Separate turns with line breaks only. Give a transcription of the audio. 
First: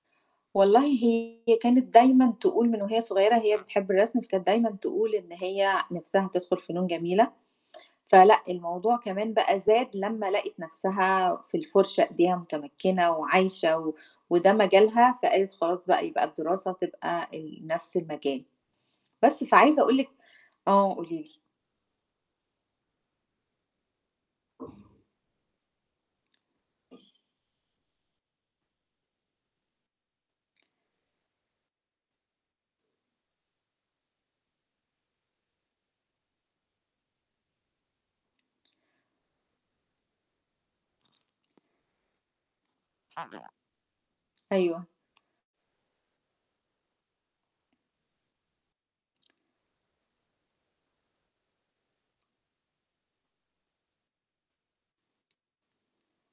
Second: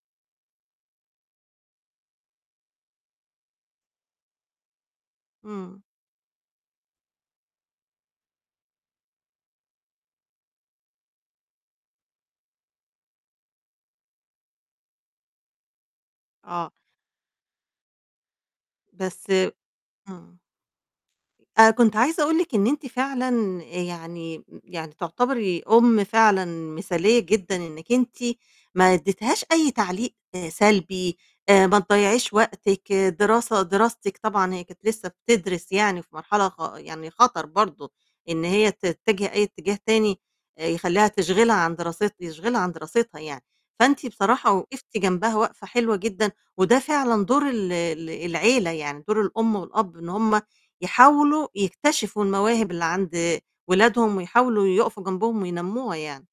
والله هي كانت دايمًا تقول من وهي صغيرة هي بتحب الرسم، فكانت دايمًا تقول إن هي
إمم.
نِفْسها تدخُل فنون جميلة، فلأ الموضوع كمان بقى زاد لمّا لقِت نَفْسها في الفُرشة إيديها مُتمكِّنة وعايشة و وده مجالها، فقالت خلاص بقى يبقى
آه.
الدراسة تبقى ال نَفْس المجال.
بس
بس، فعايزة أقول لِك
إمم.
آه، قولي لي.
آآ، كنت عايزة أقول لِك إن أنتِ فعلًا يعني يعني تُعتبري أم فعلًا مثالية جدًا إنِّك أنتِ ما ادّيتهاش أي تعليق سلبي، آآ، ما تضيّعيش وقتِك، دراسة دراستِك طبعًا هي كنت لسّه بتدرِس يعني في مرحلة خ يعني خَطَر برضه إن هي تتِّجِه أي اتجاه تاني آآ، يخلّيها تشغِلها عن دراست يشغلها عن دراستها يعني، فأنت بصراحة
أيوه.
وقفتِ جنبها وقفة حلوة جدًا، وده فعلًا دور ال ال العيلة، يعني دور الأم والأب، إن هم يحاولوا يكتشفوا المواهب اللي عند ولادهم ويحاولوا يُقفوا جنبهم وينمّوها يعني.